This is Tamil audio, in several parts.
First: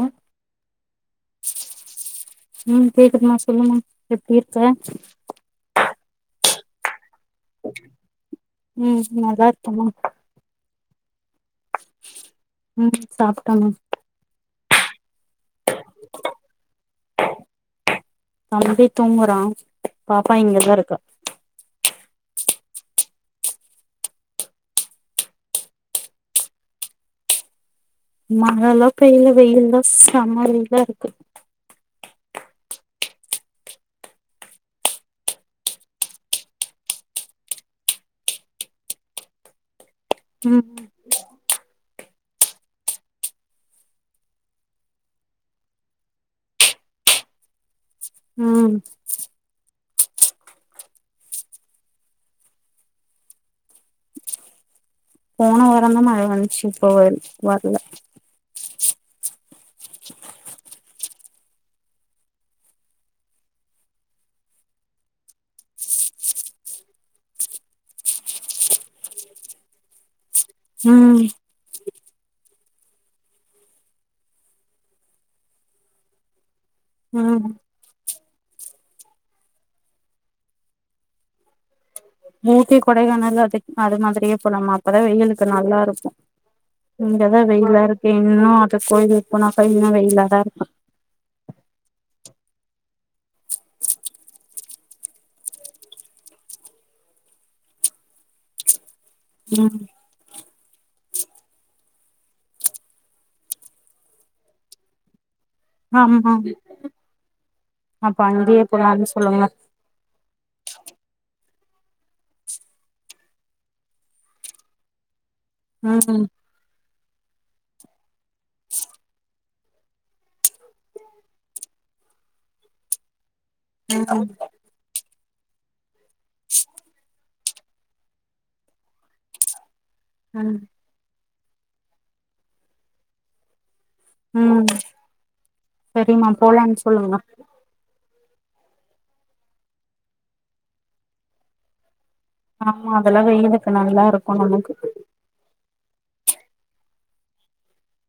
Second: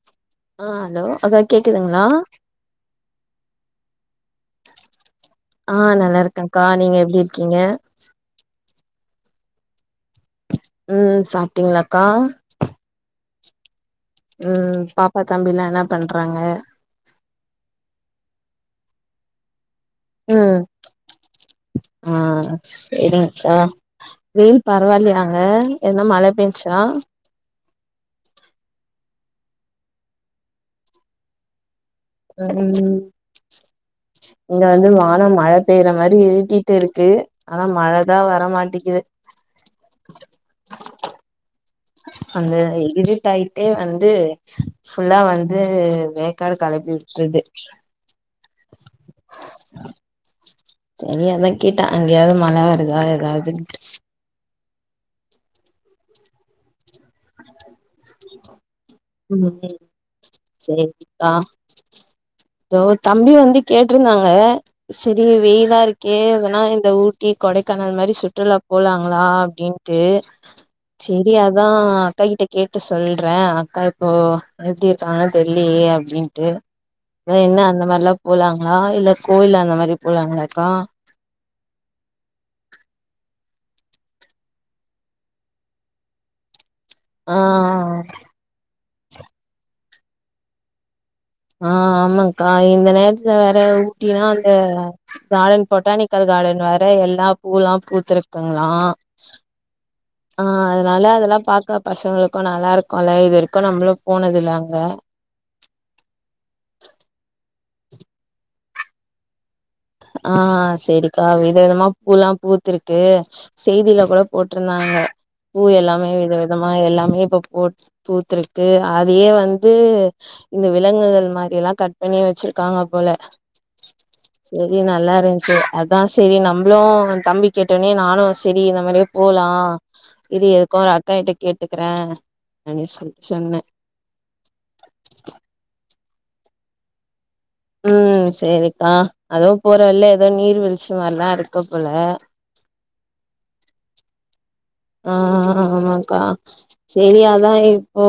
அ அ ஹலோ அக்கா கேக்குதுங்ளா உம் கேக்குதுமா சொல்லுமா எப்டி இருக்க ஆ நல்லா இருக்கேக்கா நீங்க எப்டி இருக்கீங்க உம் நல்லா இருக்கே மா உம் சாப்டிங்ளாக்கா உம் சாப்ட்டே மா உம் பாப்பா தம்பில்லா என்னா பண்றாங்க தம்பி தூங்கறா பாப்பா ம் இங்கதா இருக்கா ஆ சேரிங்க்கா வெயில் பரவால்லயா அங்க என்னா மழ பெஞ்ச்சா மழைல்லா பெய்ல வெயில் தா செமையா இருக்கு உம் இங்க வந்து வானோ மழ பெய்ற மாறி இருட்டிட்டு இருக்கு ஆனா மழதா வரமாட்டிக்குது உம் அந்த இருட்டாயிட்டே வந்து ஃபுல்லா வந்து வேக்காடு கெளப்பி வுட்ருது உம் சரி அத்தா கேட்டே அங்கயாது மழ வருதா ஏதா துன்ட்டு போன வாரந்தா மழ வந்துச்சு இப்ப வர் வர்ல உம் உம் சேரிங்க்கா தோ தம்பி வந்து கேட்டிருந்தாங்க சேரி வெயிலா இருக்கே எதுன்னா இந்த ஊட்டி கொடைக்கானல் மாறி சுற்றுலா போலாங்ளா அப்டின்னு ட்டு ம் சேரி அத்தா அக்கா கிட்ட கேட்டு சொல்றே அக்கா இப்போ எப்டி இருக்காங்கன்னு தெர்லயே அப்டின்ட்டு அத்தா ம் இன்னு அந்த மாறில்லா போலாங்ளா இல்ல கோயில் அந்த மாறி போலாங்ளாக்கா மூட்டி கொடைக்கானல் அதுக்கு அது மாதிரியே போலாமா அப்பதா வெயிலுக்கு நல்லா இருக்கும் ஆ இங்கதான் வெயிலா இருக்கே இன்னும் அது கோயிலுக்கு போனா கோயில் இன்னும் வெயிலா தா இருக்கும் ஆ ஆமாக்கா இந்த நேரத்துல வேற ஊட்டின்னா அந்த கார்டன் பொட்டானிக்கல் கார்டன் வேற எல்லா பூல்லா பூத்துயிருக்குங்ளா உம் ஆ அதனால அதெல்லா பாக்கற பசங்களுக்கு நல்லா இருக்குல்ல இது வரைக்கும் நம்பளும் போனது இல்ல அங்க ஆமா அப்ப அங்கயே போலான்னு சொல்லுங்க ஆ சேரிக்கா வித விதமா பூல்லா பூத்துருக்கு செய்தில கூட போட்ருந்தாங்க பூ எல்லாமே ம் வித விதமா எல்லாமே இப்ப போ பூத்திருக்கு அதையே வந்து இந்த விலங்குகள் மாதிரிலா கட் பண்ணி வெச்சிருக்காங்க போல உம் செரி நல்லா இருச்சு அதா செரி நம்பளும் தம்பி கேட்டோனே நானும் செரி இந்த மாதிரியே போலா இரு ம் எதுக்கு அக்கா கிட்ட கேட்டுக்கற அப்டின் சொ சொன்ன உம் சரிமா போலானு சொல்லுங்க உம் சேரிக்கா அதுவு போற வழில ஏதோ நீர் வீழ்ச்சி மாதிரிலா இருக்கு போல ஆமா அதெல்லா வெயிலுக்கு நல்லா இருக்கும் நமக்கு ஆஹ ஆமாக்கா சேரி அதான் இப்போ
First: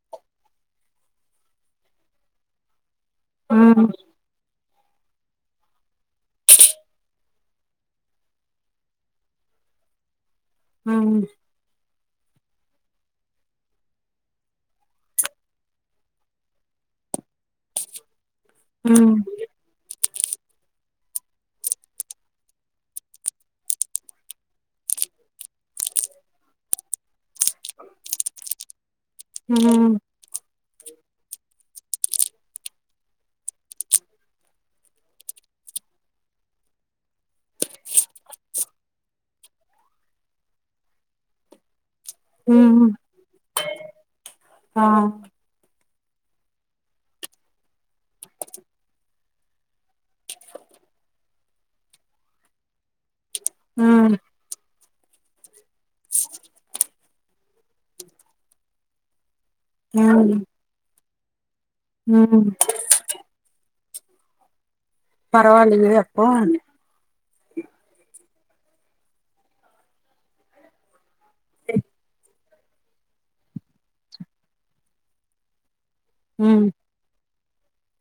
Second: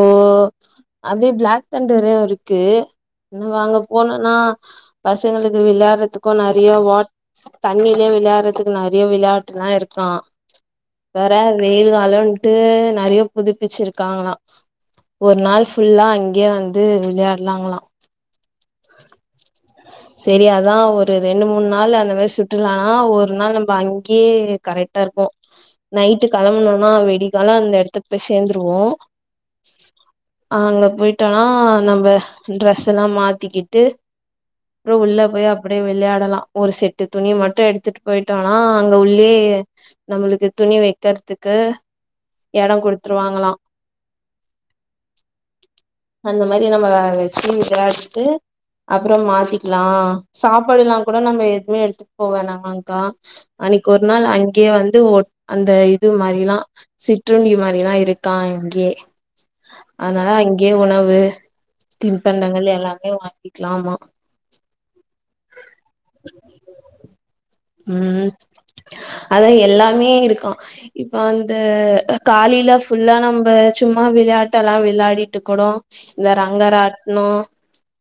அப்டியே பிளாக் தண்டரும் இருக்கு நாங்க அங்க ம் போனன்னா பசங்களுக்கு விளையாறதுக்கும் நெறைய வாட் தண்ணிலே விளையாடுறதுக்கு நிறைய விளையாட்டுல்லா இருக்கா ம் வேற வெயில் காலன்ட்டு நெறைய புதுப்பிச்சிருக்காங்ளா ஒரு நாள் ஃபுல்லா அங்கே வந்து விளையாடுலாங்களா ம் சரி அதா ஒரு ரெண்டு மூணு நாள் அந்த மாரி சுத்துனா ஒரு நாள் நம்ம அங்கே கரெக் டப்போ நைட்டு கிளம்பனும்னா வெடிகால அந்த எடத்துக்கு போய் சேந்துருவோ ம் அ அங்க போயிட்டனா நம்ம ட்ரெஸ் எல்லா மாத்திக்கிட்டு அப்ற உள்ள போய் அப்டியே விளையாடலா ஒரு செட்டு துணி மட்டும் எடுத்துட்டு போயிட்டோம்னா அங்க உள்ளயே நம்மளுக்கு துணி வெக்கற்துக்கு எடம் ம் குடுத்துருவாங்களா ஆ அந்த மாரி நம்ம வெச்சி விளையாட்டு அப்பற மாத்திக்ளா சாப்பாடுல்லா கூட நம்ம எதுவுமே எடுத்துட்டு போவ வேணாமாக்கா அன்னைக்கு ஒரு ம் நாள் அங்கேயே வந்து அந்த இது மாரிலா சிற்றுண்டி மாரில்லா இருக்கா அங்கே அதனால ம் இங்கே உணவு ம் திண்பண்டங்கள் எல்லாமே வாங்கிக்கலாமா பரவாயில்லயே அப்போ ம் அதா எல்லாமே இருக்கா இப்ப அந்த காலில ஃபுல்லா நம்ப சும்மா விளையாட்டல்லா விளையாடிட்டு இருக்கனு இந்த ம் ரங்கராட்ன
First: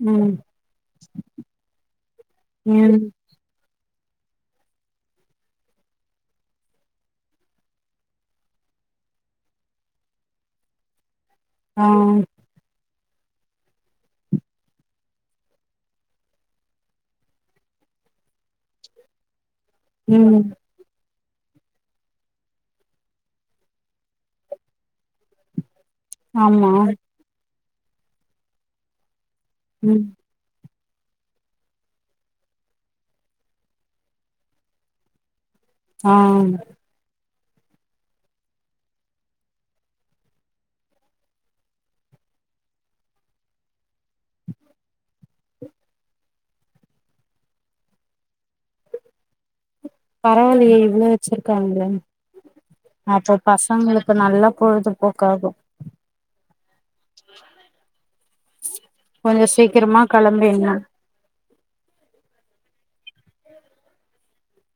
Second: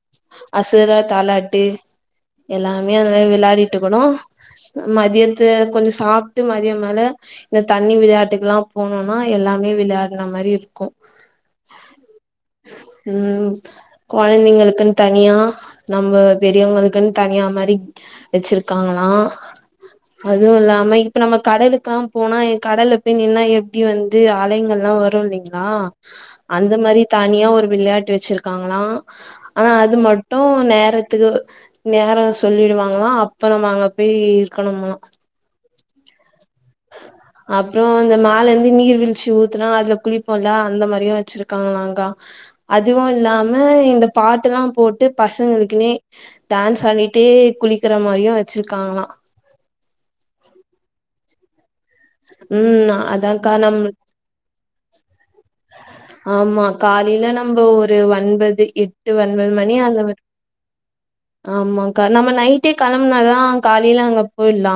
ம் அசுர தாலாட்டு எல்லாமே ம் [unintelligible] விளயாடிட்டு போணு மதியத்த கொஞ்சம் சாப்ட்டு மதியம் மேல இந்த தண்ணி விளையாட்டுக்கல்லா போனும்னா எல்லாமே விளையாடின மாரி இருக்கு அ ம் கொழந்தைங்களுக்குன் தனியா நம்ம பெரியவங்களுக்குன் தனியா மாரி வெச்சிருக்காங்களா ம் அதுவு இல்லாம இப்ப நம்ம கடலுக்கெல்லா போனா கடல்ல போய் நின்னா எப்படி வந்து அலைகள் எல்லாம் வரும் இல்லைங்ளா ஆமா அந்த மாரி தனியா ஒரு விளையாட்டு வெச்சிருக்காங்களா ஆ அது ம் மட் டு நேரத்துகு நேரம் சொல்லிடுவாங்களா அப்பறம் நம்ம அங்க போய் இருக்கணும்மா ஆ அப்றோ அந்த மேல இந்து நீர் வீழ்ச்சி ஊத்துனா அதுல குளிப்போம்ல அந்த மாதிரியு வெச்சிருக்காங்களாக்கா அதுவு இல்லாம இந்த பாட்டுல்லா போட்டு பசங்களுக்குனே டான்ஸ் ஆடிட்டே குளிக்கிற மாரியு வச்சிருக்காங்ளா பரவாயில்லயே இவுளோ வச்சிருக்காங்ளா ம் அப்போ அதாக்கா நம் பசங்களுக்கு நல்லா பொழுதுபோக்காகு ஆமா காலேல நம்ம ஒரு ஒன்பது எட்டு ஒன்பது மணி அளவு வந்தேனா ஆமாக்கா நம்ம நைட்டே கெளம்புனாதா காலேல அங்க போய்ர்லா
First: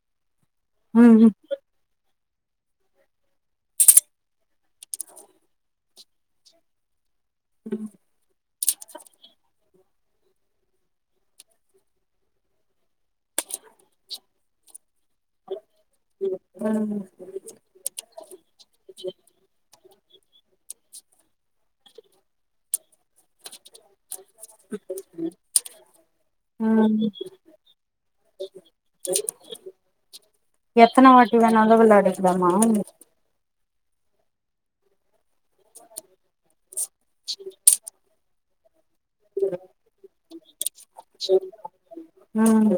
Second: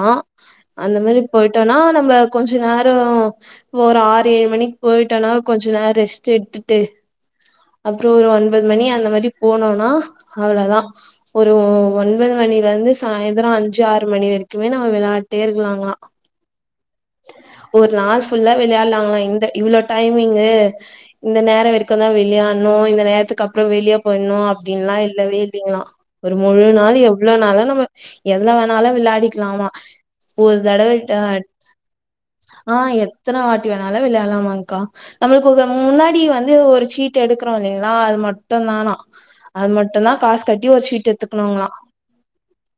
அந்த ம் மாரி போய்ட்டோனா நம்ம கொஞ்ச நேரோ ஒர் ஆறு ஏழு மணிக் போய்ட்டோனா கொஞ்சு நேர் ரெஸ்ட் எடுத்துட்டு அப்றோ ஒரு ஒன் ஒம்பது மணி அந்த மாரி போனோனா அவுளதா ஒரு ஒன்பது மணில இருந்து சாயந்திரோ அஞ்சு ஆறு மணி வரைக்குமே நம்ம விளாட்டே இருக்குலா அங்களா ம் ம் ஒரு நாள் ஃபுல்லா விளையாலாங்ளா இந்த இவுளோ டைமிங்கு இந்த நேரோ வரைக்குந்தா விளையாட்னு இந்த நேரத்துக்கப்றோ வெளிய போய்ர்ணு அப்டின்லா இல்லவே இல்லையா ஒரு முழு ம் நாள் ம் எவ்ளோனாலு நம்ம எதுல வேணாலு விளாடிக்லாமா ஒரு தடவ டாட் நல்லா விளாடு ஆ எத்தன வாட்டி வேணாலு விளையாலாமாங்க்கா நம்மள்க்கு ஒர்க்க முன்னாடி வந்து ஒரு சீ ட்டு எடுக்கிறோ இல்லைங்ளா அது மட் டுந்தானா அது மட்டுந்தா காஸ் கட்டி ஒரு சீட்டு எத்துக்குணுங்ளா ம்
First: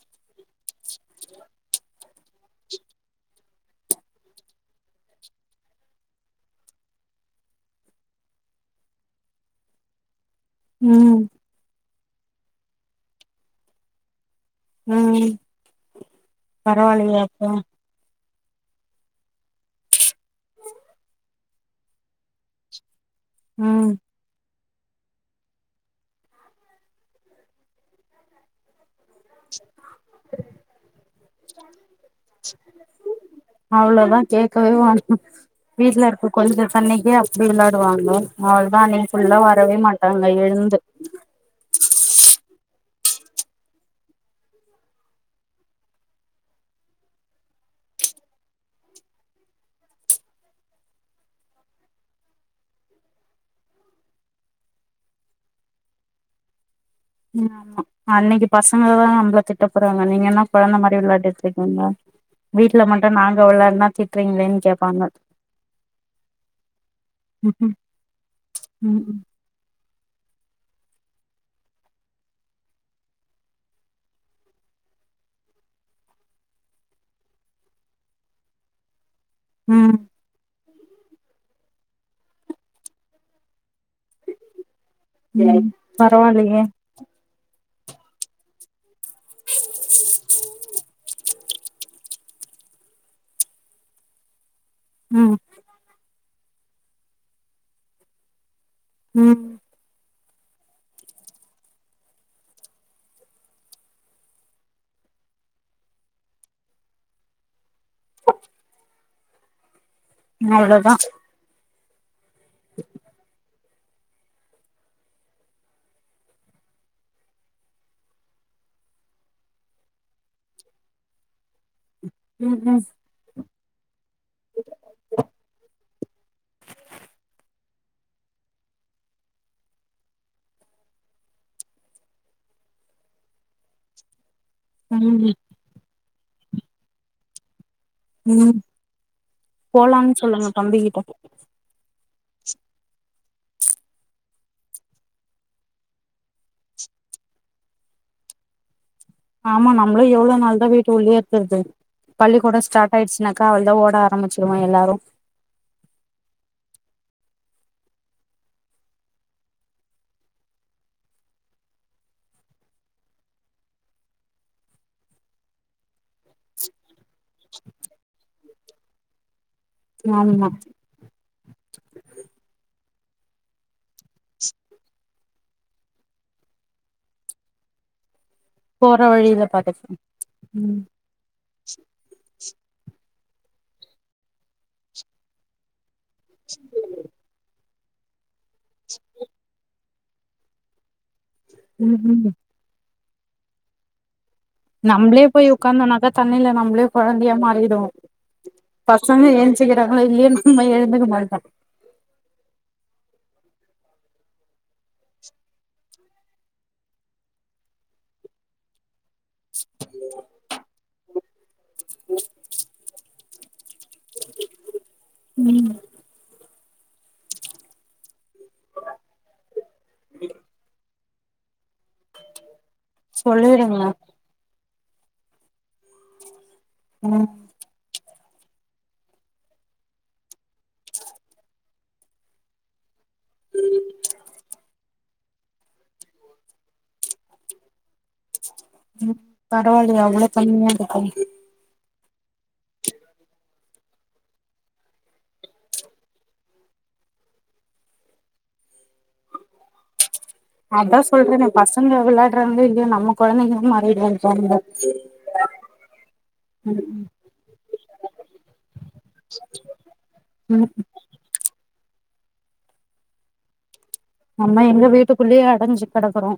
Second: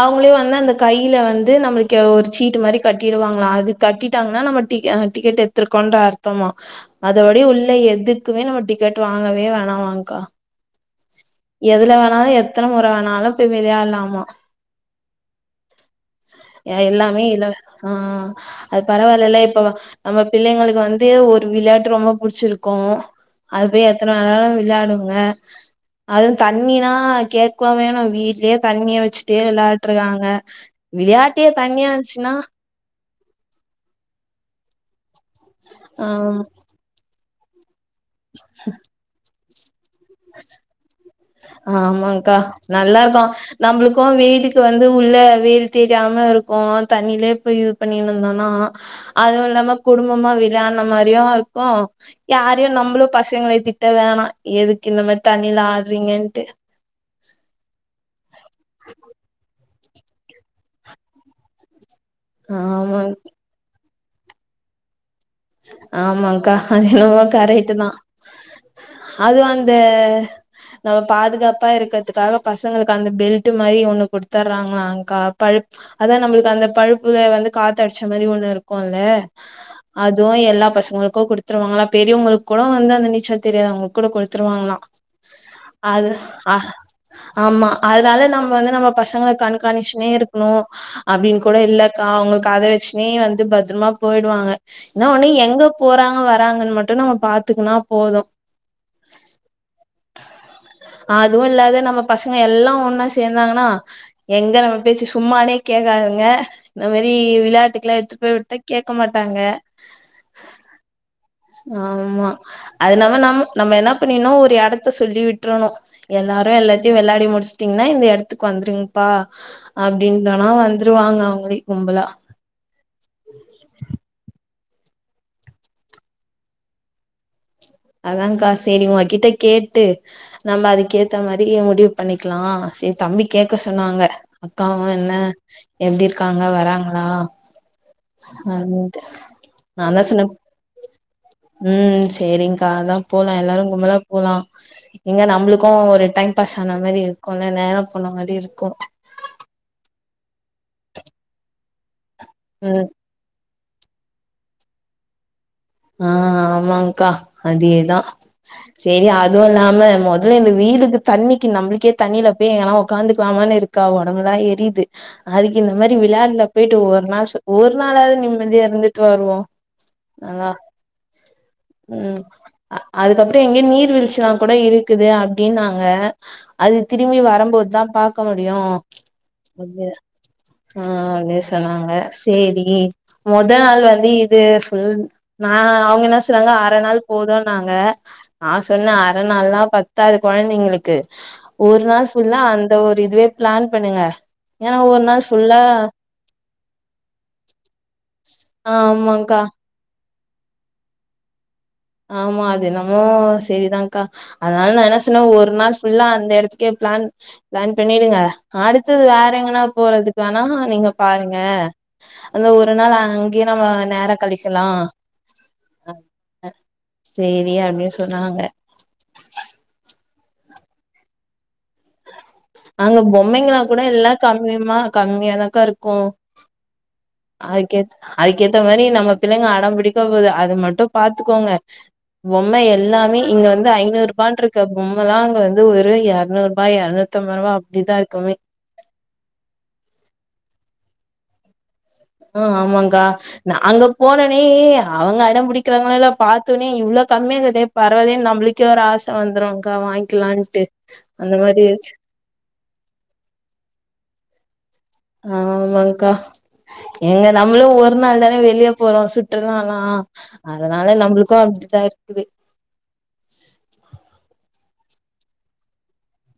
அவுங்குளே வந்து அந்த கைல வந்து நம்மள்க்கு ஒரு சீட்டு மாரி கட் டிருவாங்ளா அது கட்டிட்டாங்னா நம்ம டிக் அ டிக்கெட் எட்த்துருக்கோன்ற அர்த்தமா அதோடைய உள்ள எதுக்குமே நம்ம டிக்கெட் வாங்கவே வேணாமாங்க்கா ம் எதுல வேணாலு எத்தன முற வேணாலு போய் விளையாலாமா ம் ஏனா பரவாயில்லையே எல்லாமே இல அப்போ ஆ அது பரவாயில்லல இப்போ நம்ம பிள்ளைங்களுக்கு வந்து ஒரு விளாட்டு ரொம்ப புடிச்சிருக்கு அது போய் ம் எத்தன வேணாலு விளையாடுங்க அதூ தண்ணினா கேக்குவா வேணு வீட்லே தண்ணிய வச்சு ட்டே விளாட்ருக்காங்க விளையாட்டியே தண்ணியாந்ச்சுனா அவுளோதா கேக்கவே வேணா வீட்ல இருக்க ஆ கொஞ்ச தண்ணிக்கே அ ப்டி விளாடுவாங்க அவுள்தா இன்னைக்கு ஃபுல்லா வரவே மாட்டாங்க எழ்ந்து ஆமாங்க்கா நல்லதா நம்ளுக்கு வெயிலுக்கு வந்து உள்ள வெயில் தெரியாம இருக்கு தண்ணிலே இப்ப இது பண்ணின்வந்தோனா அதூ இல்லாம குடும்பமா விளாட்ன மாரியு இருக்கு யாரையு நம்புளு பசங்களை திட்ட வேணா எதுக்கு இந்த மாரி தண்ணில ஆட்றீங்கன்ட்டு இது ஆமா அன்னைக்கு பசங்களதா நம்ள திட்ட போறாங்க நீங்க என்ன கொழந்த மாரி விளாடிட்ருக்கீங்க வீட்ல ஆமா மட்டு நாங்க விளாட்னா திட்றீங்குளேன் கேப்பாங்க ஆமாங்க்கா அது என்னமோ ம் கரைட்டுதா ம் அது வந் து நம்ம பாதுகாப்பா இருக்கற்துக்காக பசங்களுக்கு அந்த பெல்ட்டு மாரி ஒன்னு குடுத்துர்றாங்ளாங்க்கா பல் அதா நம்ளுக்கு அந்த பல்ப்புல வந்து காத்தடிச்ச மாரி ஒன்னு இருக்குல ம் அதூ எல்லா பசங்களுக்கு குடுத்துருவாங்களா பெரியவுங்குளு வந்து அந்த நீச்சல் தெரியாதவ்ங்ளுக் கூட குடுத்துருவாங்ளா அது அ பரவாயில்லையே ஆமா அதனால நம்ம வந்து நம்ம பசங்க கண்காணிச்சனே இருக்கணு அப்படின்னு கூட இல்லக்கா அவங்க அத வச்சுனே வந்து பத்திரமா போயிடுவாங்க இன ஒண்ணு ம் எங்க போறாங்க வராங்கன்னு மட்டு நம்ம பாத்துக்கன்னா போது ம் அதுவு இல்லது நம்ம பசங்க எல்லா ஒன்னா சேர்ந்தாங்கன்னா எங்க நம்ம பேச்சு சும்மே கேட்காதுங்க இந்த மாரி விளையாட்டுக்கு எல்லா எடுத்துபோயி விட்ட கேட்க மாட்டாங்க அவ்வளதா ஆமா அ நம்ம நம் நம்ம என்ன பண்ணினுஒரு இடத்த சொல்லி விட்டுரணு எல்லாரு எல்லாத்தையு விளாடி முடிச்சுட்டீங்கன்னா இந்த இடத்துக்கு வந்துருங்கப்பா அப்டின்றனா வந்துருவாங்க அவங்களே கும்பலா ம் ம் அதான்கா சரி உங்க கிட்ட கேட்டு நம்ம அதுக்க ஏத்த மாதிரி முடிவு பண்ணிக்கலா சரி தம்பி கேட்க சொன்னாங்க அக்காவு என்ன ம் எப்படி இருக்காங்க வராங்களா ம் அப்டின் நா தா போலாம்னு சொன்ன சொல்லுங்க தம்பிகிட்ட ம் சரி்கா அதா போலா எல்லாரு கும்பலா போகலா இங்க நம்மளுக்கு ஒரு டைம் பாஸ் ஆன மாதிரி இருக்கு இல்ல நேர போன மாதிரி இருக்கு ஆமா நம்மளு எவ்வளவு நாள் தா வீட்டு உள்ளே இருகதுறது பள்ளி கூட ம் ஸ்டார்ட் ஆயிருச்சு னா அவ தா ஓட ஆரம்பிச்சிருவவோ எல்லாரு ஆஹ் ஆமாக்கா அதேதா சேரி அதுவு இல்லாம முதல்ல இந்த வேயிலுக்கு தண்ணிக்கு நம்மளுக்கே தண்ணியில போய் எங்கெல்லா போய் உகாந்துக்கலாமனு இருக்கு க்கா உடம்புலா எரியுது அதுக்கு இந்த மாதிரி விளாடல பேயிட்டு ஒரு நாள் ஒரு நாளாவது நிம்மதியா இருந்துட்டு வருவோ ஆமா நல்லா ம் அதுக்கப்புற எங்கயே நீர் வீழ்ச்சிலா கூட இருக்குது அப்டினு நாங்க அது திரும்பி வரும்போது தா பார்க்க முடியு போற வழியில பாத்துப்போ ம் ஆஹ் உண்மையா சொன்னாங்க சேரி முதல் நாள் வந்து இதுசொல் நா அவங்க சொன்னங்க அரை நாள் போதும்நாங்க ஆ சொன்னன் அரை நாள் பத்தாது பத்தாது கொழந்தைங்களுக்கு ஒரு நாள் ம் ஃபுல்லா அந்த ஒரு இதுவே பிளான் பண்ணுங்க ஏன்னா ஒரு நாளு நம்ளே போய் புல்லா உக்காந்தோனாக்கா தண்ணில நம்மளே குழந்தைய மாறிடும்வோ பசங்க ஆமாங்க்கா எந்திடுவாங்க தூங்கிடாங்கன சிக்கர எழுந்திருக்க மாட்டாங்க ஆமா அது என்னாமே சேரி தா அக்கா அதனால நா சொன்னே ஒரு நாள் ஃபுல்லா அந்த இடத்க்கே பிளான் பிளான் பண்ணிடுங்க அடுத்து வேற எங்கனா போறதுக்கு வேணா நீங்க பாருங்க அந்த ஒரு நாளே அங்கயே நம்ம நேர கழிக்கலா ம் சேரி அப்டின்னு சொன்னாங்க [inaudible] அங்க பொம்மைக சொல்லிடுங்க எல்லா காம்மி கம்மியானா தா அக்கா இருக்கு ம் அதுக்குஅதுக்குகேத்த மாரி நம்ம பிள்ளைங்க அடம் பிடிக்கு போது அது மட்டு பார்த்துக்கோங்க பொம்மை எல்லாமே இங்க வந்து ஐநூறு ரூபானு இருக்கா பொம்மைலா அங்க வந்து ஒரு இருநூறு ரூபாய் இருநூத்தி [unintelligible] அப்படிதா இருக்குமே ம் பரவால்லையா அவ்ளோ கம்மியா இருக்கே அ ஆமாங்க்கா நாங்க போனோனே அவுங்க அடம் பிடிக்கிறாங்களோ இல்லயோ பாத்தோனே இவ்ளோ கம்மியா இருக்குதே பரவாலயே நம்பளுக்கே ஒரு ஆச வந்துரு அக்கா வாங்கிக்லான் அதா சொல்றனே பசங்க விளாடுறாங்களோ இல்லையோ நம்ம குழந்தைங்ளா மாறிட்றோங்கா நம்ப ஆ ஆமாங்க்கா ஏங்க நம்மளு ஒரு நாள் தான வெளியப் போறோ சுற்றுலானா ம் அதனால நம்பளுக்கு வந்து டயக்குது நம்ப எங்க வீட்டுக்குள்ளயே அடஞ்சு கெடக்கறோ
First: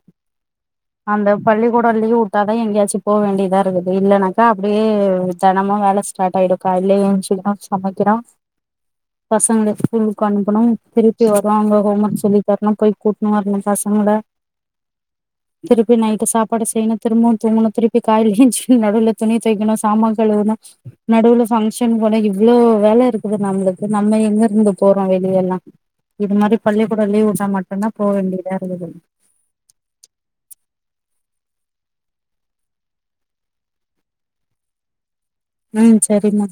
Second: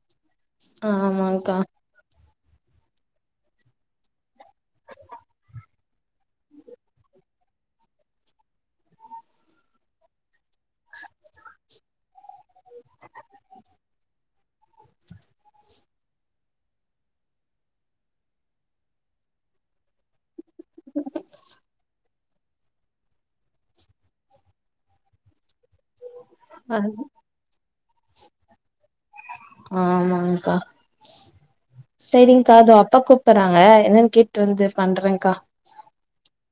அந்த ஆமாங்க்கா பள்ளிக்கூ டோ லீவு உட்டாதா எங்கேயாச்சும் போ வேண்டியதா இருக்குது இல்லனாக்கா அப்டே தெனமு வேல ஸ் ஸார்ட் ஆயிடு கால்ல ஏழுந்துச்சிகுறோ சமைக்கிறோ பசங்கள ஸ்கூலுக்கு அனுப்பணு திருப்பி வராங்க ஹோம் ஒர்க் சொல்லி தரணு போயி கூட்னு வரனு பசங்கள திருப்பி நைட்டு சாப்பாடு செய்ணு திரும்பவு தூங்கணு திருப்பி காலையில ஏந்திச்சு நடுவுல துணி தோய்க்கணு சாம்மான் கழுவுனு நடுவுல பங்ஷசன் [unintelligible] அவ்ளோ வேல இருக்கு நம்மளுக்கு நம்ம எங்க இருந்து போறோ வெளிய எல்லா இது மாரி பள்ளிக்கூடோ லீவ் உட்டா மட்டுந்தா போ வேண்டியதா இருக்குது ஆமாங்க்கா சேரிங்க்கா தோ அப்பா கூப்பட்றாங்க என்னன் கேட்டு வந்து பண்றங்க்கா ம் சரி மா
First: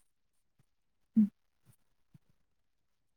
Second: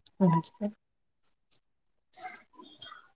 ம்